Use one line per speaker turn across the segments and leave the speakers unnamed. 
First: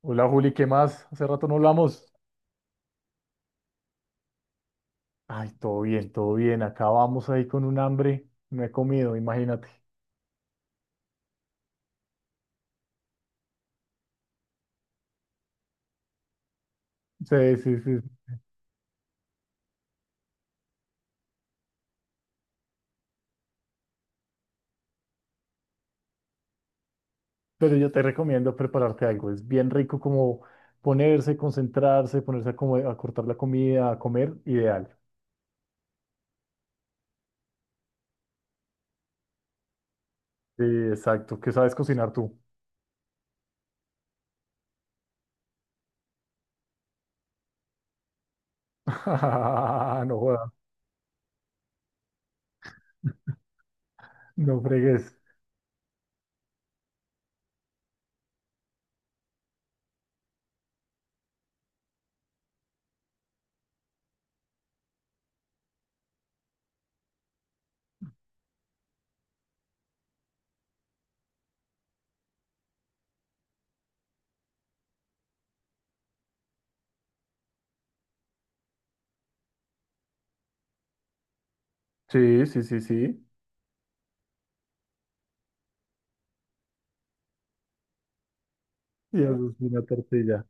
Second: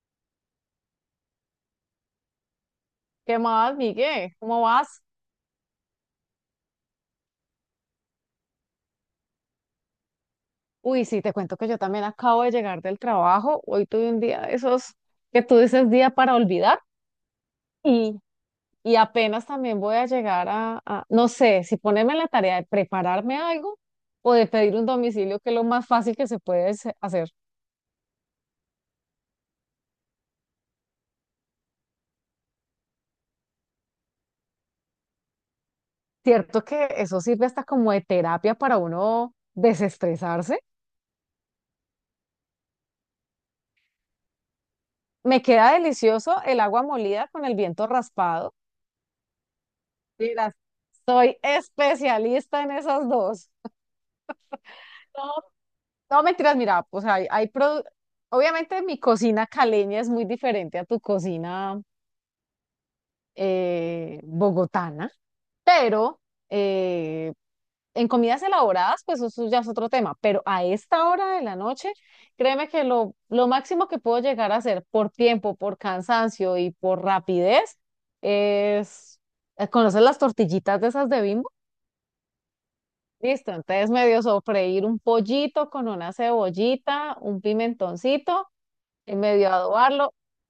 Hola Juli, ¿qué más? Hace rato no hablamos.
¿Qué más, Miguel? ¿Cómo vas?
Ay, todo bien, todo bien. Acá vamos ahí con un hambre. No he comido, imagínate.
Uy, sí, te cuento que yo también acabo de llegar del trabajo. Hoy tuve un día de esos que tú dices día para olvidar
Sí, sí, sí.
y, y apenas también voy a llegar no sé, si ponerme en la tarea de prepararme algo o de pedir un domicilio, que es lo más fácil que se puede hacer.
Pero yo te recomiendo prepararte algo. Es bien rico como ponerse, concentrarse, ponerse a, a cortar la comida, a comer, ideal.
Cierto que eso sirve hasta como de terapia para uno desestresarse.
Sí, exacto. ¿Qué sabes cocinar tú?
Me queda delicioso el agua molida con el viento raspado.
No jodas,
Mira, soy especialista en esas dos.
no fregues.
No, no, mentiras, mira, pues obviamente mi cocina caleña es muy diferente a tu cocina bogotana, pero eh, en comidas elaboradas, pues eso ya es otro tema, pero a esta hora de la noche, créeme que lo máximo que puedo llegar a hacer por tiempo, por cansancio y por rapidez es, ¿conoces las tortillitas de esas de Bimbo?
Sí, sí, sí, sí.
Listo, entonces medio sofreír un pollito con una cebollita, un pimentoncito y
Y eso
medio a
es una
adobarlo
tortilla.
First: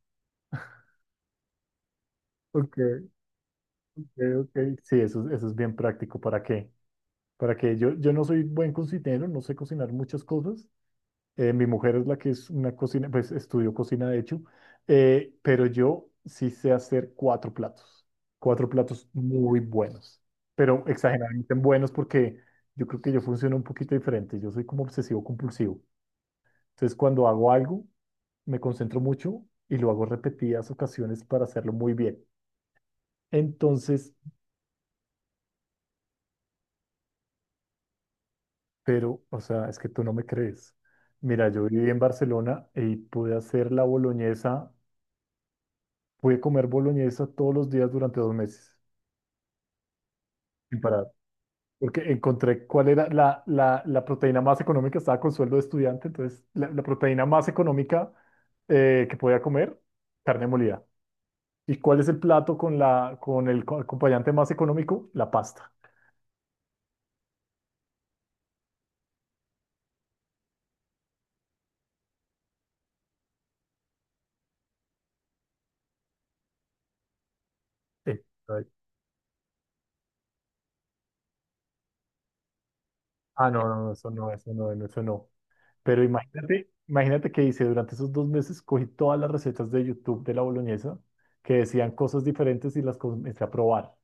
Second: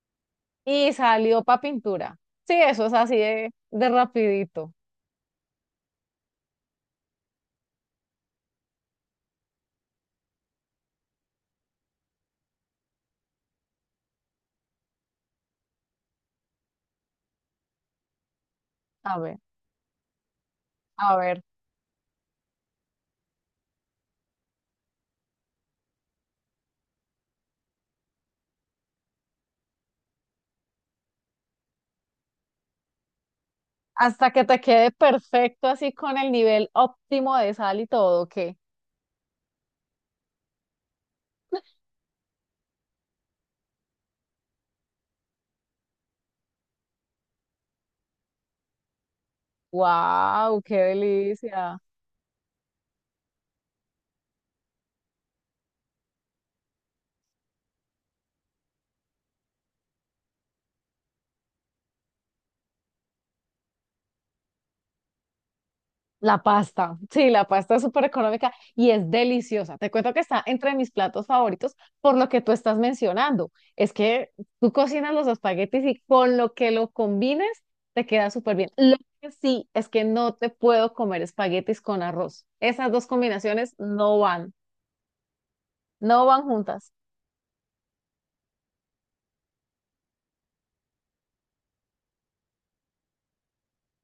y salió para pintura. Sí,
Ok,
eso es así de
ok, ok.
rapidito.
Sí, eso, eso es bien práctico. ¿Para qué? Para que yo no soy buen cocinero, no sé cocinar muchas cosas. Mi mujer es la que es una cocina, pues estudió cocina de hecho. Pero yo sí sé hacer cuatro platos
A ver,
muy buenos, pero
a ver,
exageradamente buenos porque yo creo que yo funciono un poquito diferente, yo soy como obsesivo compulsivo. Entonces cuando hago algo, me concentro mucho y lo hago repetidas ocasiones para hacerlo muy bien. Entonces.
hasta que te quede perfecto así con el nivel óptimo de sal y todo, qué
Pero, o sea, es que tú no me crees. Mira, yo viví en Barcelona y pude hacer la boloñesa, pude comer boloñesa todos los días durante 2 meses,
wow, qué
sin parar,
delicia.
porque encontré cuál era la proteína más económica, estaba con sueldo de estudiante, entonces la proteína más económica, que podía comer, carne molida. ¿Y cuál es el plato con el acompañante más económico? La pasta.
La pasta, sí, la pasta es súper económica y es deliciosa. Te cuento que está entre mis platos favoritos por lo que tú estás mencionando. Es que tú cocinas los espaguetis y con lo que lo combines te
Eh,
queda súper
ay.
bien. Lo que sí es que no te puedo comer espaguetis con arroz. Esas dos
Ah, no,
combinaciones
no, no, eso
no
no, eso
van,
no, no, eso no. Pero
no van
imagínate,
juntas.
imagínate que hice durante esos 2 meses, cogí todas las recetas de YouTube de la boloñesa que decían cosas diferentes y las comencé a probar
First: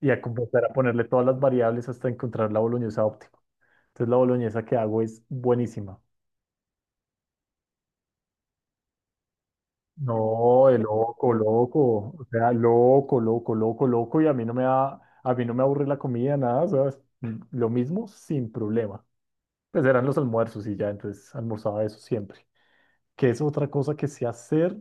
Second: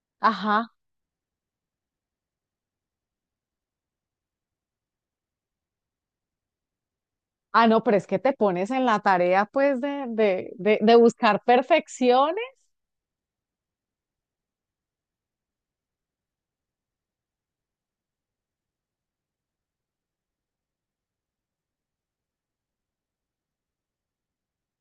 y a comenzar
Ajá.
a ponerle todas las variables hasta encontrar la boloñesa óptima. Entonces la boloñesa que hago es buenísima.
Ah, no, pero es que te pones en la tarea pues de, de,
No, de
de, de
loco,
buscar
loco, o
perfecciones.
sea, loco, loco, loco, loco y a mí no me da, a mí no me aburre la comida, nada, ¿sabes? Lo mismo sin problema. Pues eran los almuerzos y ya, entonces almorzaba eso siempre. Que es otra cosa que sé hacer,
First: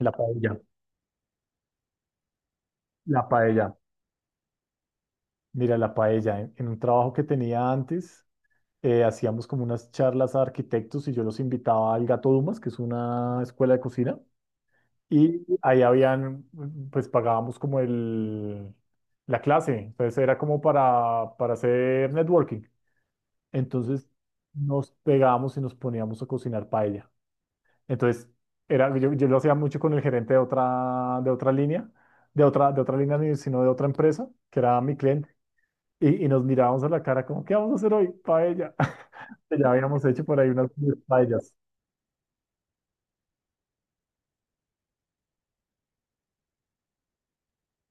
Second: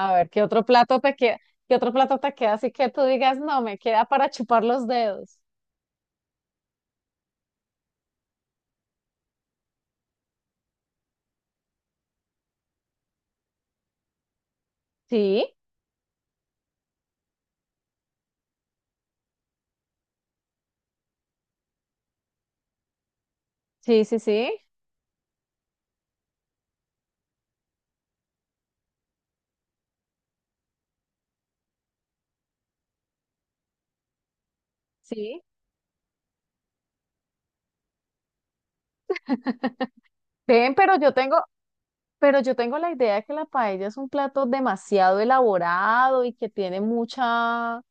la
ver, ¿qué
paella.
otro plato te queda? ¿Qué otro plato te queda así que tú
La
digas, no,
paella,
me queda para chupar los dedos?
mira, la paella. En un trabajo que tenía antes, hacíamos como unas charlas a arquitectos y yo los invitaba al Gato Dumas, que es una escuela de cocina, y
Sí,
ahí habían, pues pagábamos como la clase, entonces era como para, hacer networking.
sí,
Entonces
sí, sí,
nos pegábamos y nos poníamos a cocinar paella. Entonces, era, yo lo hacía mucho con el gerente de otra línea, de otra línea, sino de otra empresa, que era mi cliente.
sí.
Y nos mirábamos a la cara como, ¿qué vamos a hacer hoy? Paella. Ya habíamos hecho por ahí unas
Ven,
paellas.
pero yo tengo la idea de que la paella es un plato demasiado elaborado y que tiene mucha,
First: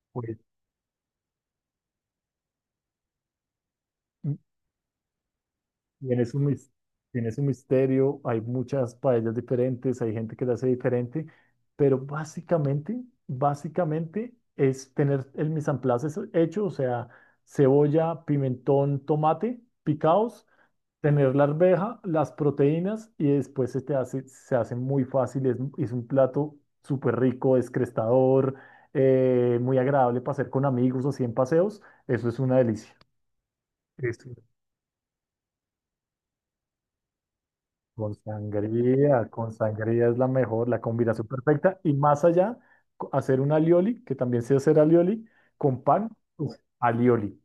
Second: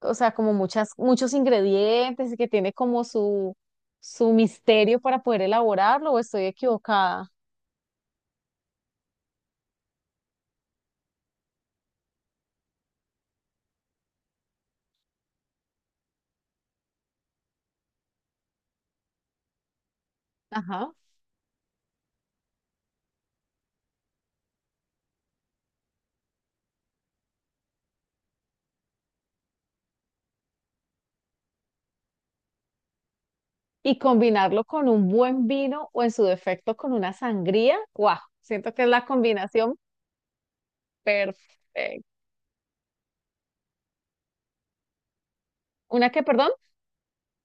o sea,
Pues,
como muchas, muchos ingredientes y que tiene como su
mm,
misterio para poder elaborarlo, o
tiene su,
estoy
mis- tiene
equivocada.
su misterio, hay muchas paellas diferentes, hay gente que la hace diferente, pero básicamente, básicamente es tener el mise en place hecho, o sea, cebolla, pimentón, tomate picados,
Ajá.
tener la arveja, las proteínas y después se te hace, se hace muy fácil. Es un plato súper rico, descrestador, muy agradable para hacer con amigos o 100 paseos. Eso es una delicia.
Y
Eso.
combinarlo con un buen vino o en su defecto con una sangría, guau, siento que es la
Con
combinación.
sangría es la mejor, la combinación perfecta. Y
Perfecto.
más allá, hacer un alioli, que también sé hacer alioli, con pan,
¿Una qué, perdón?
uf, alioli.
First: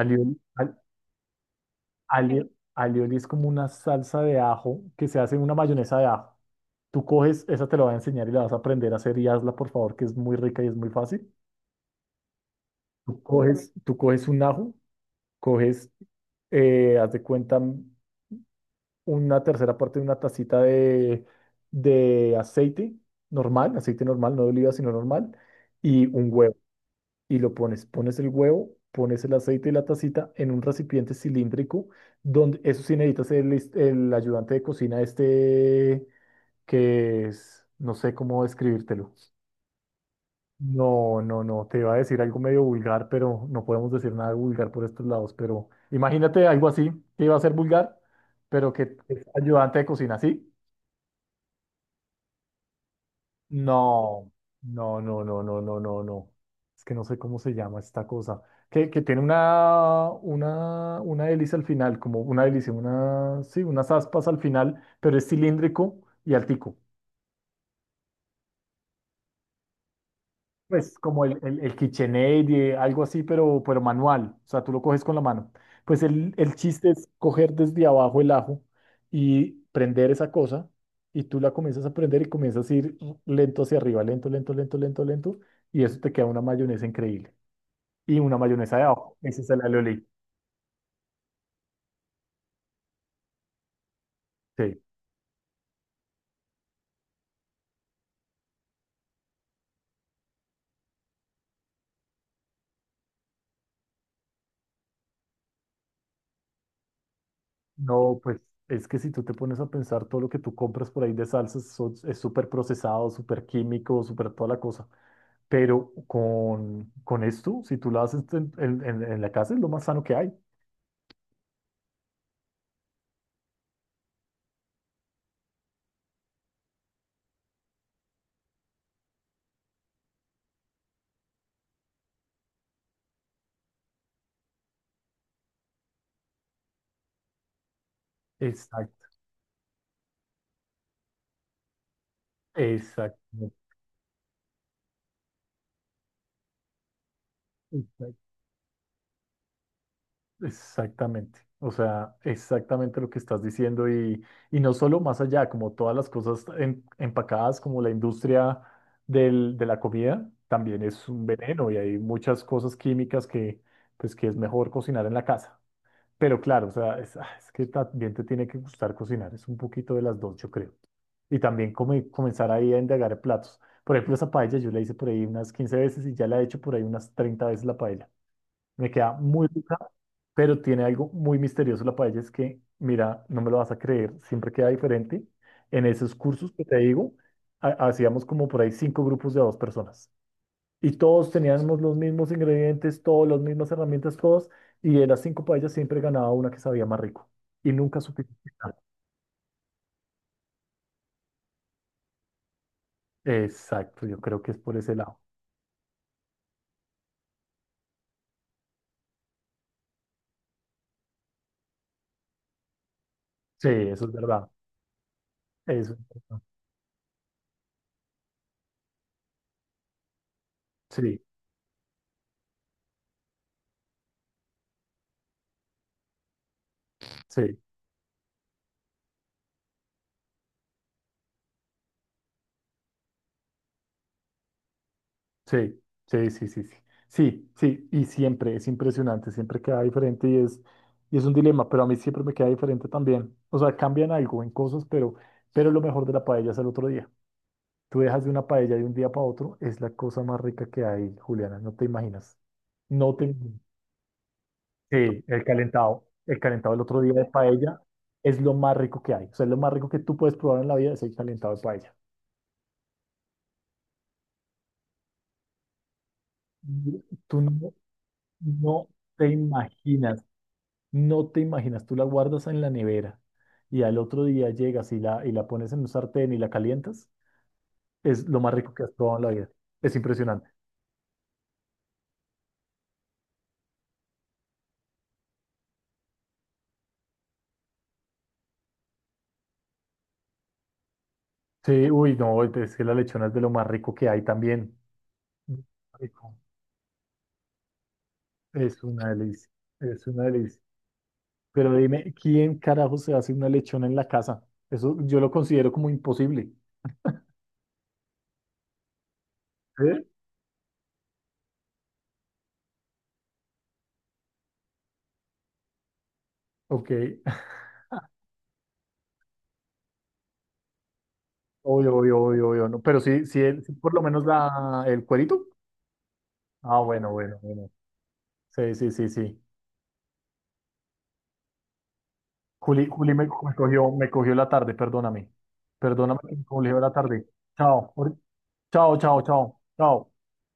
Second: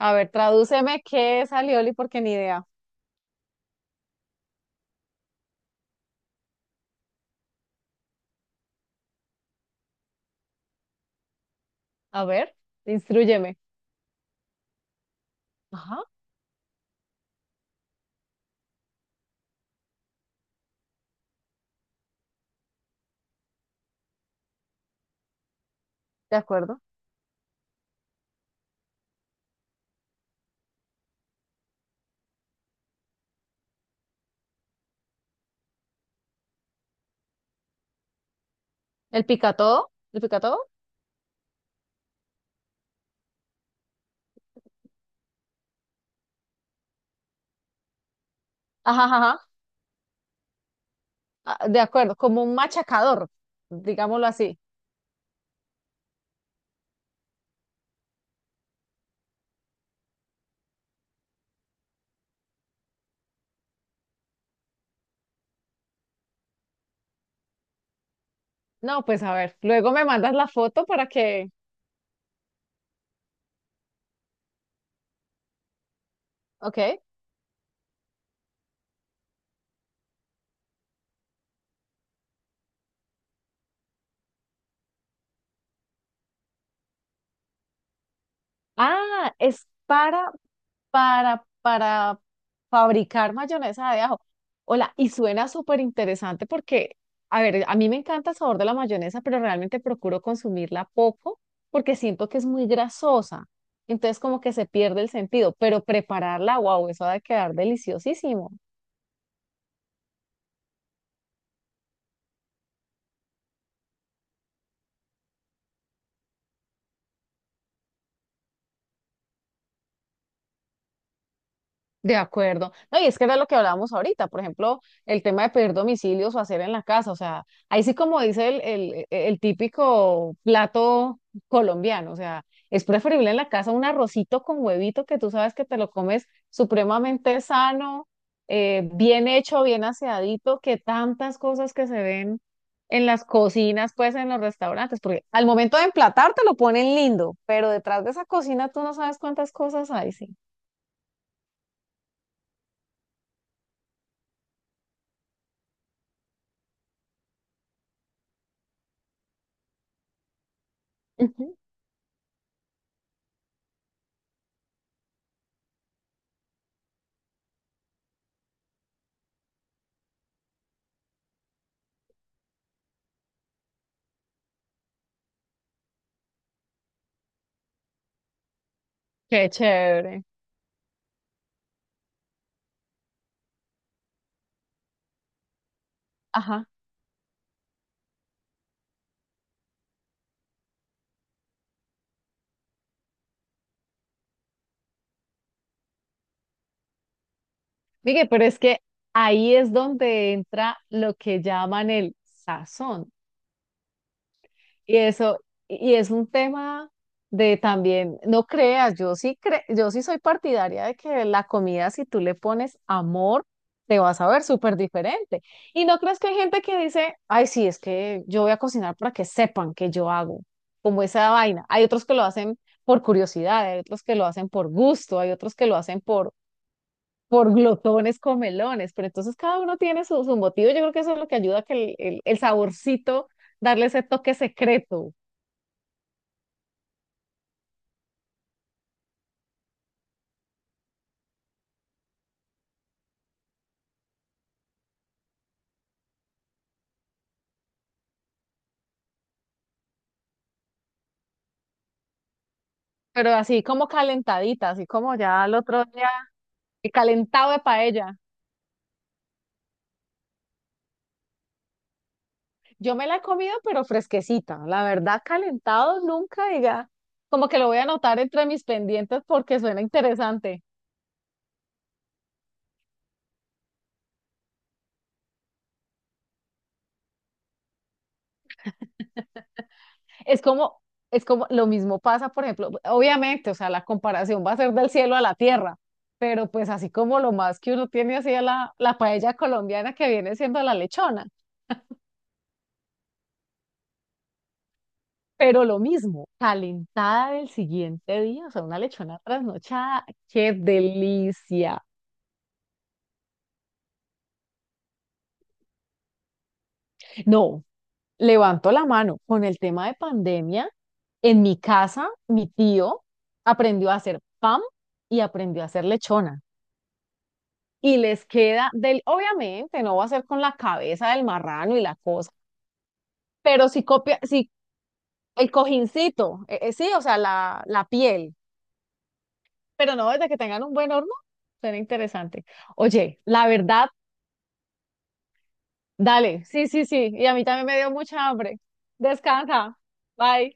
A ver, tradúceme qué es alioli porque ni
alio-
idea.
alioli es como una salsa de ajo que se hace en una mayonesa de ajo. Tú coges, esa te la va a enseñar y la vas a aprender a hacer y hazla, por favor, que es muy rica y es muy fácil.
A ver,
Tú
instrúyeme.
coges, tú coges un ajo, coges,
Ajá,
haz de cuenta, una tercera parte de una tacita de, de aceite aceite normal, no de oliva, sino normal, y un
de
huevo.
acuerdo.
Y lo pones, pones el huevo, pones el aceite y la tacita en un recipiente cilíndrico, donde eso sí necesitas el ayudante de cocina este, que es, no sé cómo describírtelo.
¿El picatodo? ¿El picatodo?
No, no, no, te iba a decir algo medio vulgar, pero no podemos decir nada vulgar por estos lados. Pero imagínate algo así, que iba a ser vulgar, pero que
Ajá, ajá,
es
ajá.
ayudante de cocina, ¿sí?
Ah, de acuerdo, como un machacador, digámoslo
No,
así.
no, no, no, no, no, no, no. Es que no sé cómo se llama esta cosa. Que tiene una hélice al final, como una hélice, una, sí, unas aspas al final, pero es cilíndrico y altico.
No, pues a ver, luego me mandas la foto
Pues
para
como el,
que...
el, el KitchenAid, algo así, pero manual. O sea, tú lo coges con la mano. Pues el
Ok.
chiste es coger desde abajo el ajo y prender esa cosa. Y tú la comienzas a prender y comienzas a ir lento hacia arriba, lento, lento, lento, lento, lento. Y eso te queda una mayonesa increíble. Y una mayonesa de ajo.
Ah,
Ese es el
es
alioli.
para fabricar mayonesa de ajo.
Sí.
Hola, y suena súper interesante porque, a ver, a mí me encanta el sabor de la mayonesa, pero realmente procuro consumirla poco porque siento que es muy grasosa. Entonces como que se pierde el sentido, pero prepararla, wow, eso ha de quedar
No, pues
deliciosísimo.
es que si tú te pones a pensar todo lo que tú compras por ahí de salsas es súper procesado, súper químico, súper toda la cosa. Pero con esto, si tú lo haces en la casa, es lo más sano que hay.
De acuerdo. No, y es que era lo que hablábamos ahorita, por ejemplo, el tema de pedir domicilios o hacer en la casa, o sea, ahí sí como dice el típico plato colombiano, o sea, es preferible en la casa un arrocito con huevito que tú sabes que te lo comes supremamente sano,
Exacto,
bien hecho, bien aseadito, que tantas cosas que se ven en las
exactamente,
cocinas, pues en los restaurantes, porque al momento de emplatar te lo ponen lindo, pero detrás de esa
exact-
cocina tú no sabes cuántas cosas hay, sí.
exactamente. O sea, exactamente lo que estás diciendo, y no solo más allá, como todas las cosas empacadas, como la industria de la comida, también es un veneno y hay muchas cosas químicas que, pues, que es mejor cocinar en la casa. Pero claro, o sea, es que también te tiene que gustar cocinar, es un poquito de las dos, yo creo. Y también comenzar ahí a indagar en platos. Por ejemplo, esa paella yo la hice por ahí unas 15 veces y ya la he hecho por ahí unas 30 veces la paella. Me queda muy
Qué
rica,
chévere.
pero tiene algo muy misterioso la paella, es que, mira, no me lo vas a creer, siempre queda diferente. En esos cursos que
Ajá.
te digo, hacíamos como por ahí cinco grupos de a dos personas. Y todos teníamos los mismos ingredientes, todas las mismas herramientas, todos. Y de las cinco paellas siempre ganaba una que sabía más rico. Y nunca supe
Miguel,
qué
pero es
era.
que ahí es donde entra lo que llaman el sazón.
Exacto, yo creo que es por ese
Y
lado.
eso, y es un tema de también, no creas, yo sí soy partidaria de que la comida, si tú le pones amor,
Sí,
te
eso es
vas a ver
verdad.
súper diferente. Y
Eso
no
es
creas que hay
verdad.
gente que dice, ay, sí, es que yo voy a cocinar para que sepan que yo hago, como
Sí,
esa vaina. Hay otros que lo hacen por curiosidad, hay otros que lo hacen por gusto, hay otros que lo hacen por
sí,
glotones comelones, pero entonces cada uno tiene su, su motivo. Yo creo que eso es lo que ayuda a que el saborcito, darle ese toque secreto,
sí, sí, sí, sí, sí. Sí, sí, y siempre es impresionante, siempre queda diferente y es un dilema, pero a mí siempre me queda diferente también. O sea, cambian algo en cosas, pero, lo mejor de la paella es el otro día. Tú dejas de una paella de un día para otro, es la cosa más rica que hay, Juliana, no te imaginas. No te
pero
imaginas.
así como calentadita, así como
Sí, el
ya el otro
calentado,
día,
el calentado el
el
otro día de
calentado de
paella
paella.
es lo más rico que hay. O sea, es lo más rico que tú puedes probar en la vida es el calentado de paella.
Yo me la he comido, pero fresquecita. La verdad, calentado nunca, diga,
Yo- Tú
como que lo
no,
voy a anotar entre mis
no
pendientes
te
porque suena
imaginas,
interesante.
no te imaginas, tú la guardas en la nevera y al otro día llegas y la pones en un sartén y la calientas, es lo más rico que has probado en la vida. Es
Es
impresionante.
como, es como lo mismo pasa, por ejemplo, obviamente, o sea, la comparación va a ser del cielo a la tierra, pero pues así como lo más que uno tiene así a la paella colombiana que viene siendo la lechona,
Sí, uy, no, es que la lechona es de lo más rico que hay también.
pero lo mismo,
Rico.
calentada del siguiente día, o sea, una
Es una
lechona
delicia,
trasnochada,
es una
qué
delicia. Pero
delicia.
dime, ¿quién carajo se hace una lechona en la casa? Eso yo lo considero como imposible.
No, levanto la mano, con el tema de
¿Eh?
pandemia, en mi casa, mi tío aprendió a hacer pan y aprendió a hacer lechona.
Ok,
Y les queda del, obviamente no va a ser con la cabeza del marrano y la
obvio, obvio,
cosa,
obvio, obvio, no. Pero sí, sí,
pero
sí,
si
por lo
copia,
menos
si
el cuerito.
el cojincito,
Ah,
sí, o
bueno,
sea,
bueno, bueno.
la piel,
Sí, sí, sí, sí.
pero no desde que tengan un buen horno, suena interesante.
Juli,
Oye,
me,
la
me
verdad,
cogió, me cogió la tarde, perdóname. Perdóname que me
dale, sí,
cogió
sí,
la
sí,
tarde.
y a mí también me dio
Chao,
mucha hambre.
chao, chao, chao,
Descansa,
chao.
bye.